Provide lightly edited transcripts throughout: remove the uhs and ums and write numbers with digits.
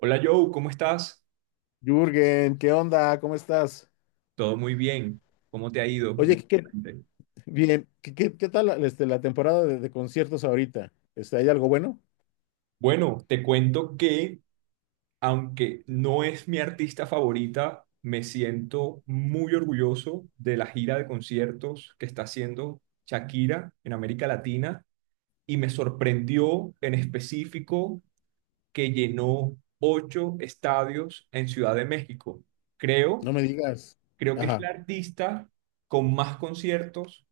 Hola Joe, ¿cómo estás? Jürgen, ¿qué onda? ¿Cómo estás? Todo muy bien. ¿Cómo te ha ido Oye, últimamente? bien. ¿Qué tal la temporada de conciertos ahorita? ¿Hay algo bueno? Bueno, te cuento que aunque no es mi artista favorita, me siento muy orgulloso de la gira de conciertos que está haciendo Shakira en América Latina y me sorprendió en específico que llenó ocho estadios en Ciudad de México. Creo No me digas. Creo que es la Ajá, artista con más conciertos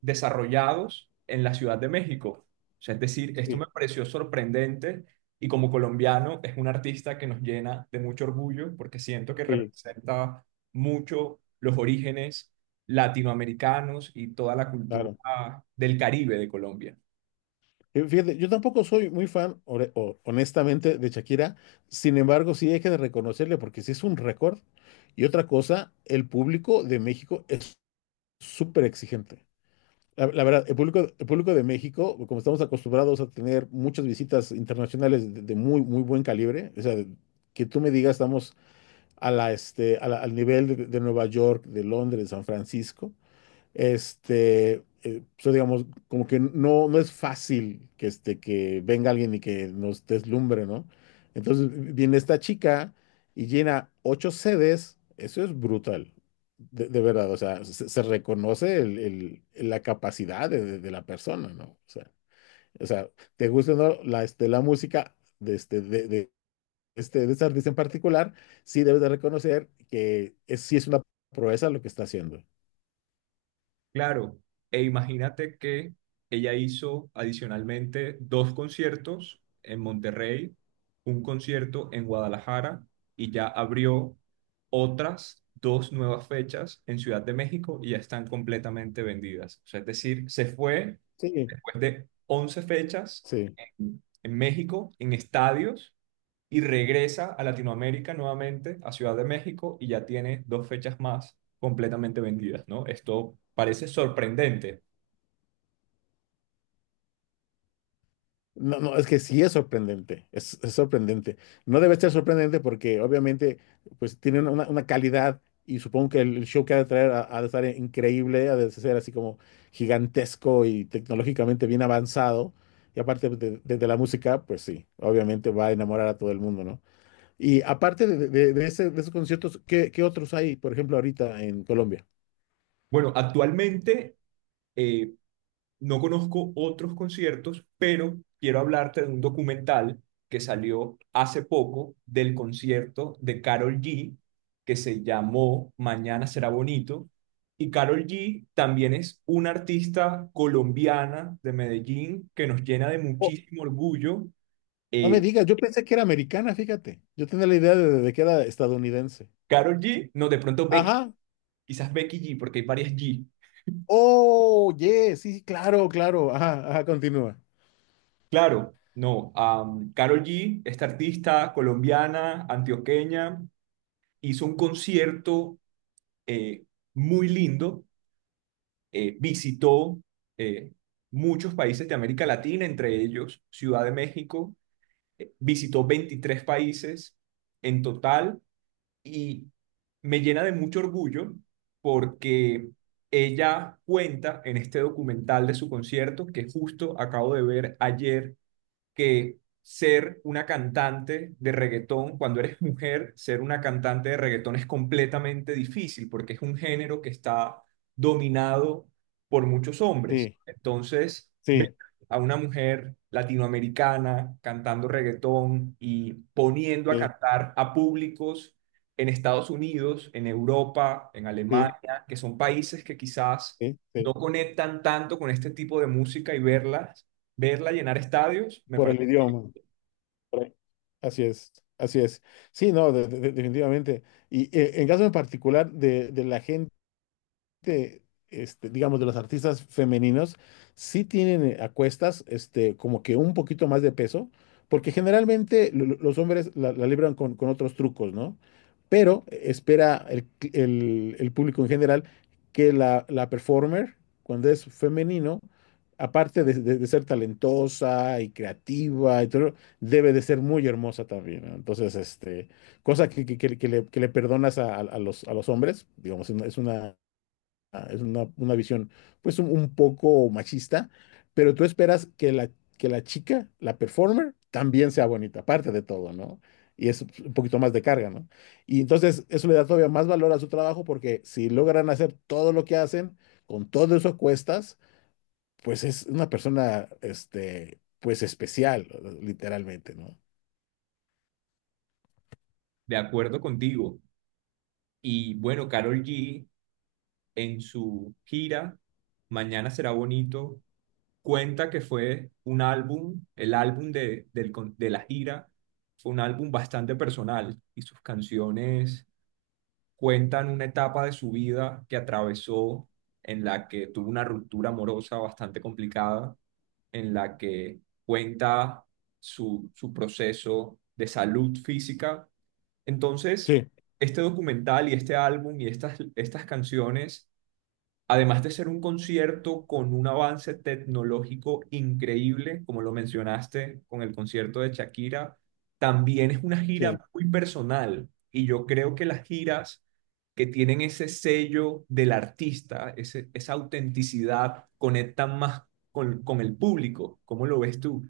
desarrollados en la Ciudad de México. O sea, es decir, esto sí, me pareció sorprendente y como colombiano es un artista que nos llena de mucho orgullo porque siento que sí, representa mucho los orígenes latinoamericanos y toda la claro. cultura del Caribe de Colombia. Fíjate, yo tampoco soy muy fan, honestamente, de Shakira. Sin embargo, sí hay que reconocerle porque sí es un récord. Y otra cosa, el público de México es súper exigente. La verdad, el público de México, como estamos acostumbrados a tener muchas visitas internacionales de muy, muy buen calibre, o sea, que tú me digas, estamos a la, este, a la- al nivel de Nueva York, de Londres, de San Francisco, digamos, como que no, no es fácil que, que venga alguien y que nos deslumbre, ¿no? Entonces viene esta chica y llena ocho sedes, eso es brutal, de verdad, o sea, se reconoce la capacidad de la persona, ¿no? O sea, te gusta o no la música de este artista en particular, sí debes de reconocer que sí es una proeza lo que está haciendo. Claro, e imagínate que ella hizo adicionalmente dos conciertos en Monterrey, un concierto en Guadalajara y ya abrió otras dos nuevas fechas en Ciudad de México y ya están completamente vendidas. O sea, es decir, se fue Sí, después de 11 fechas sí. en México, en estadios, y regresa a Latinoamérica nuevamente, a Ciudad de México, y ya tiene dos fechas más completamente vendidas, ¿no? Esto parece sorprendente. No, no, es que sí es sorprendente, es sorprendente. No debe ser sorprendente porque obviamente pues tiene una calidad y supongo que el show que ha de traer ha de estar increíble, ha de ser así como gigantesco y tecnológicamente bien avanzado. Y aparte pues, de la música, pues sí, obviamente va a enamorar a todo el mundo, ¿no? Y aparte de esos conciertos, ¿ qué otros hay, por ejemplo, ahorita en Colombia? Bueno, actualmente eh, no conozco otros conciertos, pero quiero hablarte de un documental que salió hace poco del concierto de Karol G, que se llamó Mañana será bonito. Y Karol G también es una artista colombiana de Medellín que nos llena de Oh, muchísimo orgullo. no me eh, digas, yo pensé que era americana, fíjate. Yo tenía la idea de que era estadounidense. Karol G, no, de pronto Becky, Ajá. quizás Becky G, porque hay varias G. Oh, yes, sí, sí, claro, claro. Ajá, ajá, continúa. Claro, no. Carol Karol G, esta artista colombiana, antioqueña, hizo un concierto eh, muy lindo, visitó eh, muchos países de América Latina, entre ellos Ciudad de México, visitó 23 países en total y me llena de mucho orgullo porque ella cuenta en este documental de su concierto que justo acabo de ver ayer que ser una cantante de reggaetón, cuando eres mujer, ser una cantante de reggaetón es completamente difícil porque es un género que está dominado por muchos hombres. Sí, Entonces, ver sí, a una mujer latinoamericana cantando reggaetón y poniendo a sí, cantar a públicos en Estados Unidos, en Europa, en sí, Alemania, que son países que quizás sí, no sí. conectan tanto con este tipo de música y verla llenar estadios, me Por parece. el idioma. Por ahí. Así es, así es. Sí, no, definitivamente. Y en caso en particular de la gente. de, digamos, de los artistas femeninos, sí tienen a cuestas, como que un poquito más de peso, porque generalmente los hombres la libran con otros trucos, ¿no? Pero espera el público en general que la performer, cuando es femenino, aparte de ser talentosa y creativa y todo, debe de ser muy hermosa también, ¿no? Entonces, cosa que le perdonas a los hombres, digamos, es una, una visión pues un poco machista, pero tú esperas que la chica, la performer, también sea bonita, aparte de todo, ¿no? Y es un poquito más de carga, ¿no? Y entonces eso le da todavía más valor a su trabajo porque si logran hacer todo lo que hacen, con todo eso cuestas, pues es una persona, pues especial, literalmente, ¿no? De acuerdo contigo. Y bueno, Karol G en su gira, Mañana será bonito, cuenta que fue un álbum, el álbum de, de la gira, fue un álbum bastante personal y sus canciones cuentan una etapa de su vida que atravesó en la que tuvo una ruptura amorosa bastante complicada, en la que cuenta su proceso de salud física. Entonces, Sí. este documental y este álbum y estas canciones, además de ser un concierto con un avance tecnológico increíble, como lo mencionaste con el concierto de Shakira, también es una gira Sí. muy personal. Y yo creo que las giras que tienen ese sello del artista, esa autenticidad, conectan más con el público. ¿Cómo lo ves tú?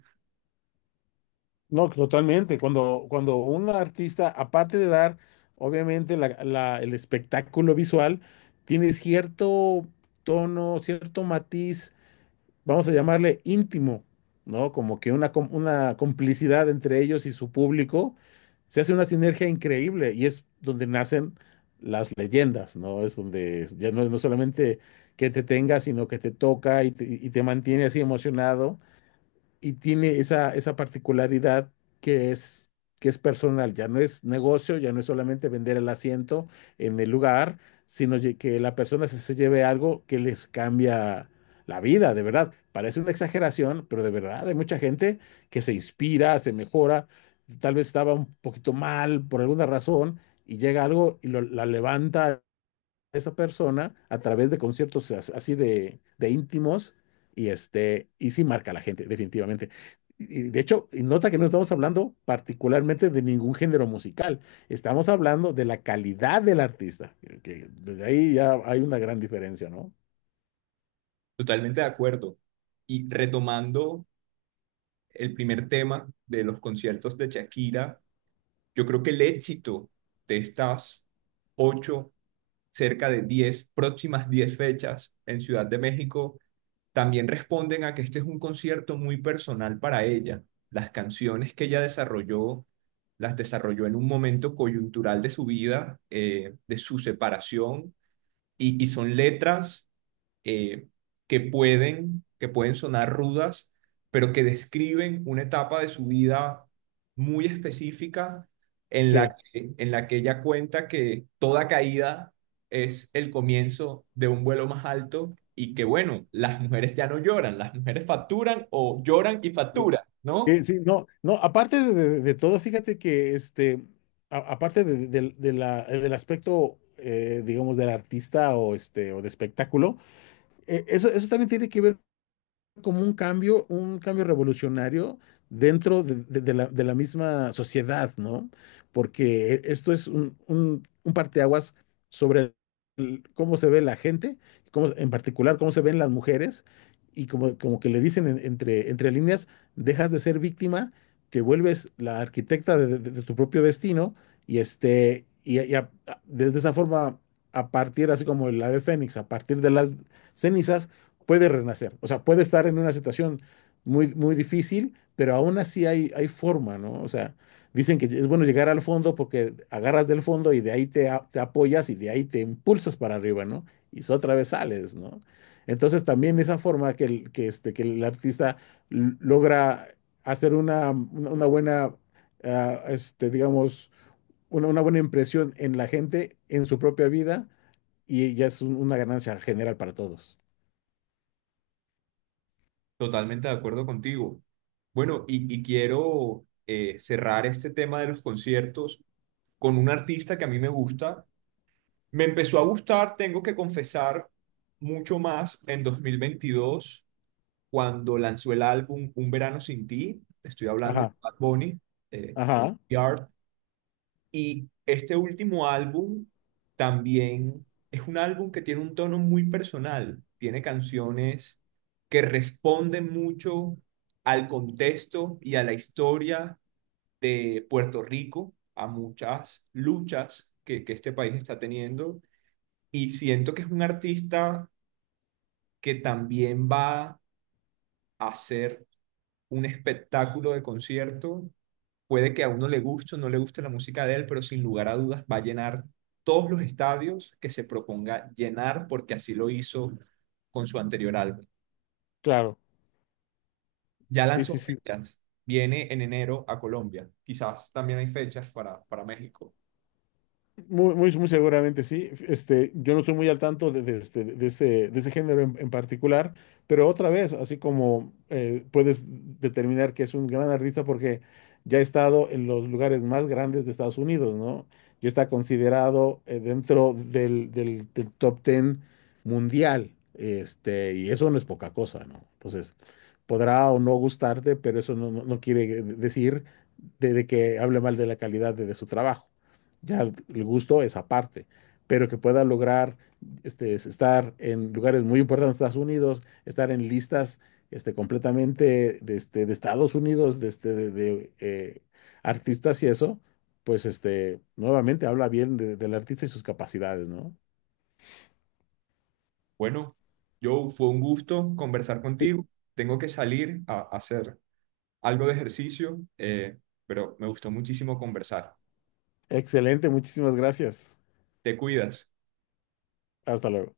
No, totalmente. Cuando un artista, aparte de dar, obviamente, el espectáculo visual, tiene cierto tono, cierto matiz, vamos a llamarle íntimo, ¿no? Como que una complicidad entre ellos y su público, se hace una sinergia increíble y es donde nacen las leyendas, ¿no? Es donde ya no, no solamente que te tenga, sino que te toca y te mantiene así emocionado y tiene esa particularidad que es, que es personal, ya no es negocio, ya no es solamente vender el asiento en el lugar, sino que la persona se lleve algo que les cambia la vida, de verdad. Parece una exageración, pero de verdad hay mucha gente que se inspira, se mejora, tal vez estaba un poquito mal por alguna razón y llega algo y la levanta esa persona a través de conciertos así de íntimos y sí marca a la gente, definitivamente. Y de hecho, y nota que no estamos hablando particularmente de ningún género musical, estamos hablando de la calidad del artista, que desde ahí ya hay una gran diferencia, ¿no? Totalmente de acuerdo. Y retomando el primer tema de los conciertos de Shakira, yo creo que el éxito de estas ocho, cerca de 10, próximas 10 fechas en Ciudad de México, también responden a que este es un concierto muy personal para ella. Las canciones que ella desarrolló, las desarrolló en un momento coyuntural de su vida, de su separación y son letras eh, que pueden sonar rudas, pero que describen una etapa de su vida muy específica en la Sí. que, en la que ella cuenta que toda caída es el comienzo de un vuelo más alto y que bueno, las mujeres ya no lloran, las mujeres facturan o lloran y Sí, facturan, ¿no? sí, sí, no, no, aparte de todo, fíjate que aparte del aspecto, digamos, del artista o o de espectáculo, eso también tiene que ver como un cambio revolucionario dentro de la misma sociedad, ¿no? Porque esto es un parteaguas sobre cómo se ve la gente, en particular cómo se ven las mujeres, y como que le dicen entre líneas, dejas de ser víctima, te vuelves la arquitecta de tu propio destino, desde esa forma, a partir, así como el ave fénix, a partir de las cenizas, puede renacer, o sea, puede estar en una situación muy, muy difícil, pero aún así hay forma, ¿no? O sea, dicen que es bueno llegar al fondo porque agarras del fondo y de ahí te apoyas y de ahí te impulsas para arriba, ¿no? Y otra vez sales, ¿no? Entonces también esa forma que el artista logra hacer una buena, digamos, una buena impresión en la gente, en su propia vida, y ya es una ganancia general para todos. Totalmente de acuerdo contigo. Bueno, y quiero cerrar este tema de los conciertos con un artista que a mí me gusta. Me empezó a gustar, tengo que confesar, mucho más en 2022 cuando lanzó el álbum Un Verano Sin Ti. Estoy hablando de Ajá, Bad Bunny, eh, ajá. Yard. Y este último álbum también es un álbum que tiene un tono muy personal. Tiene canciones que responden mucho al contexto y a la historia de Puerto Rico a muchas luchas que este país está teniendo y siento que es un artista que también va a hacer un espectáculo de concierto. Puede que a uno le guste o no le guste la música de él, pero sin lugar a dudas va a llenar todos los estadios que se proponga llenar porque así lo hizo con su anterior álbum. Claro, Ya sí, sí, lanzó sí. fechas, viene en enero a Colombia. Quizás también hay fechas para México. Muy, muy, muy seguramente sí. Yo no estoy muy al tanto de ese género en particular, pero otra vez, así como puedes determinar que es un gran artista porque ya ha estado en los lugares más grandes de Estados Unidos, ¿no? Ya está considerado dentro del top 10 mundial, y eso no es poca cosa, ¿no? Entonces, podrá o no gustarte, pero eso no quiere decir de que hable mal de la calidad de su trabajo. Ya el gusto es aparte, pero que pueda lograr este, es estar en lugares muy importantes de Estados Unidos, estar en listas completamente de Estados Unidos, de, este, de, artistas y eso, pues nuevamente habla bien del artista y sus capacidades, ¿no? Bueno, Joe, fue un gusto conversar Sí. contigo. Tengo que salir a hacer algo de ejercicio, pero me gustó muchísimo conversar. Excelente, muchísimas gracias. Te cuidas. Hasta luego.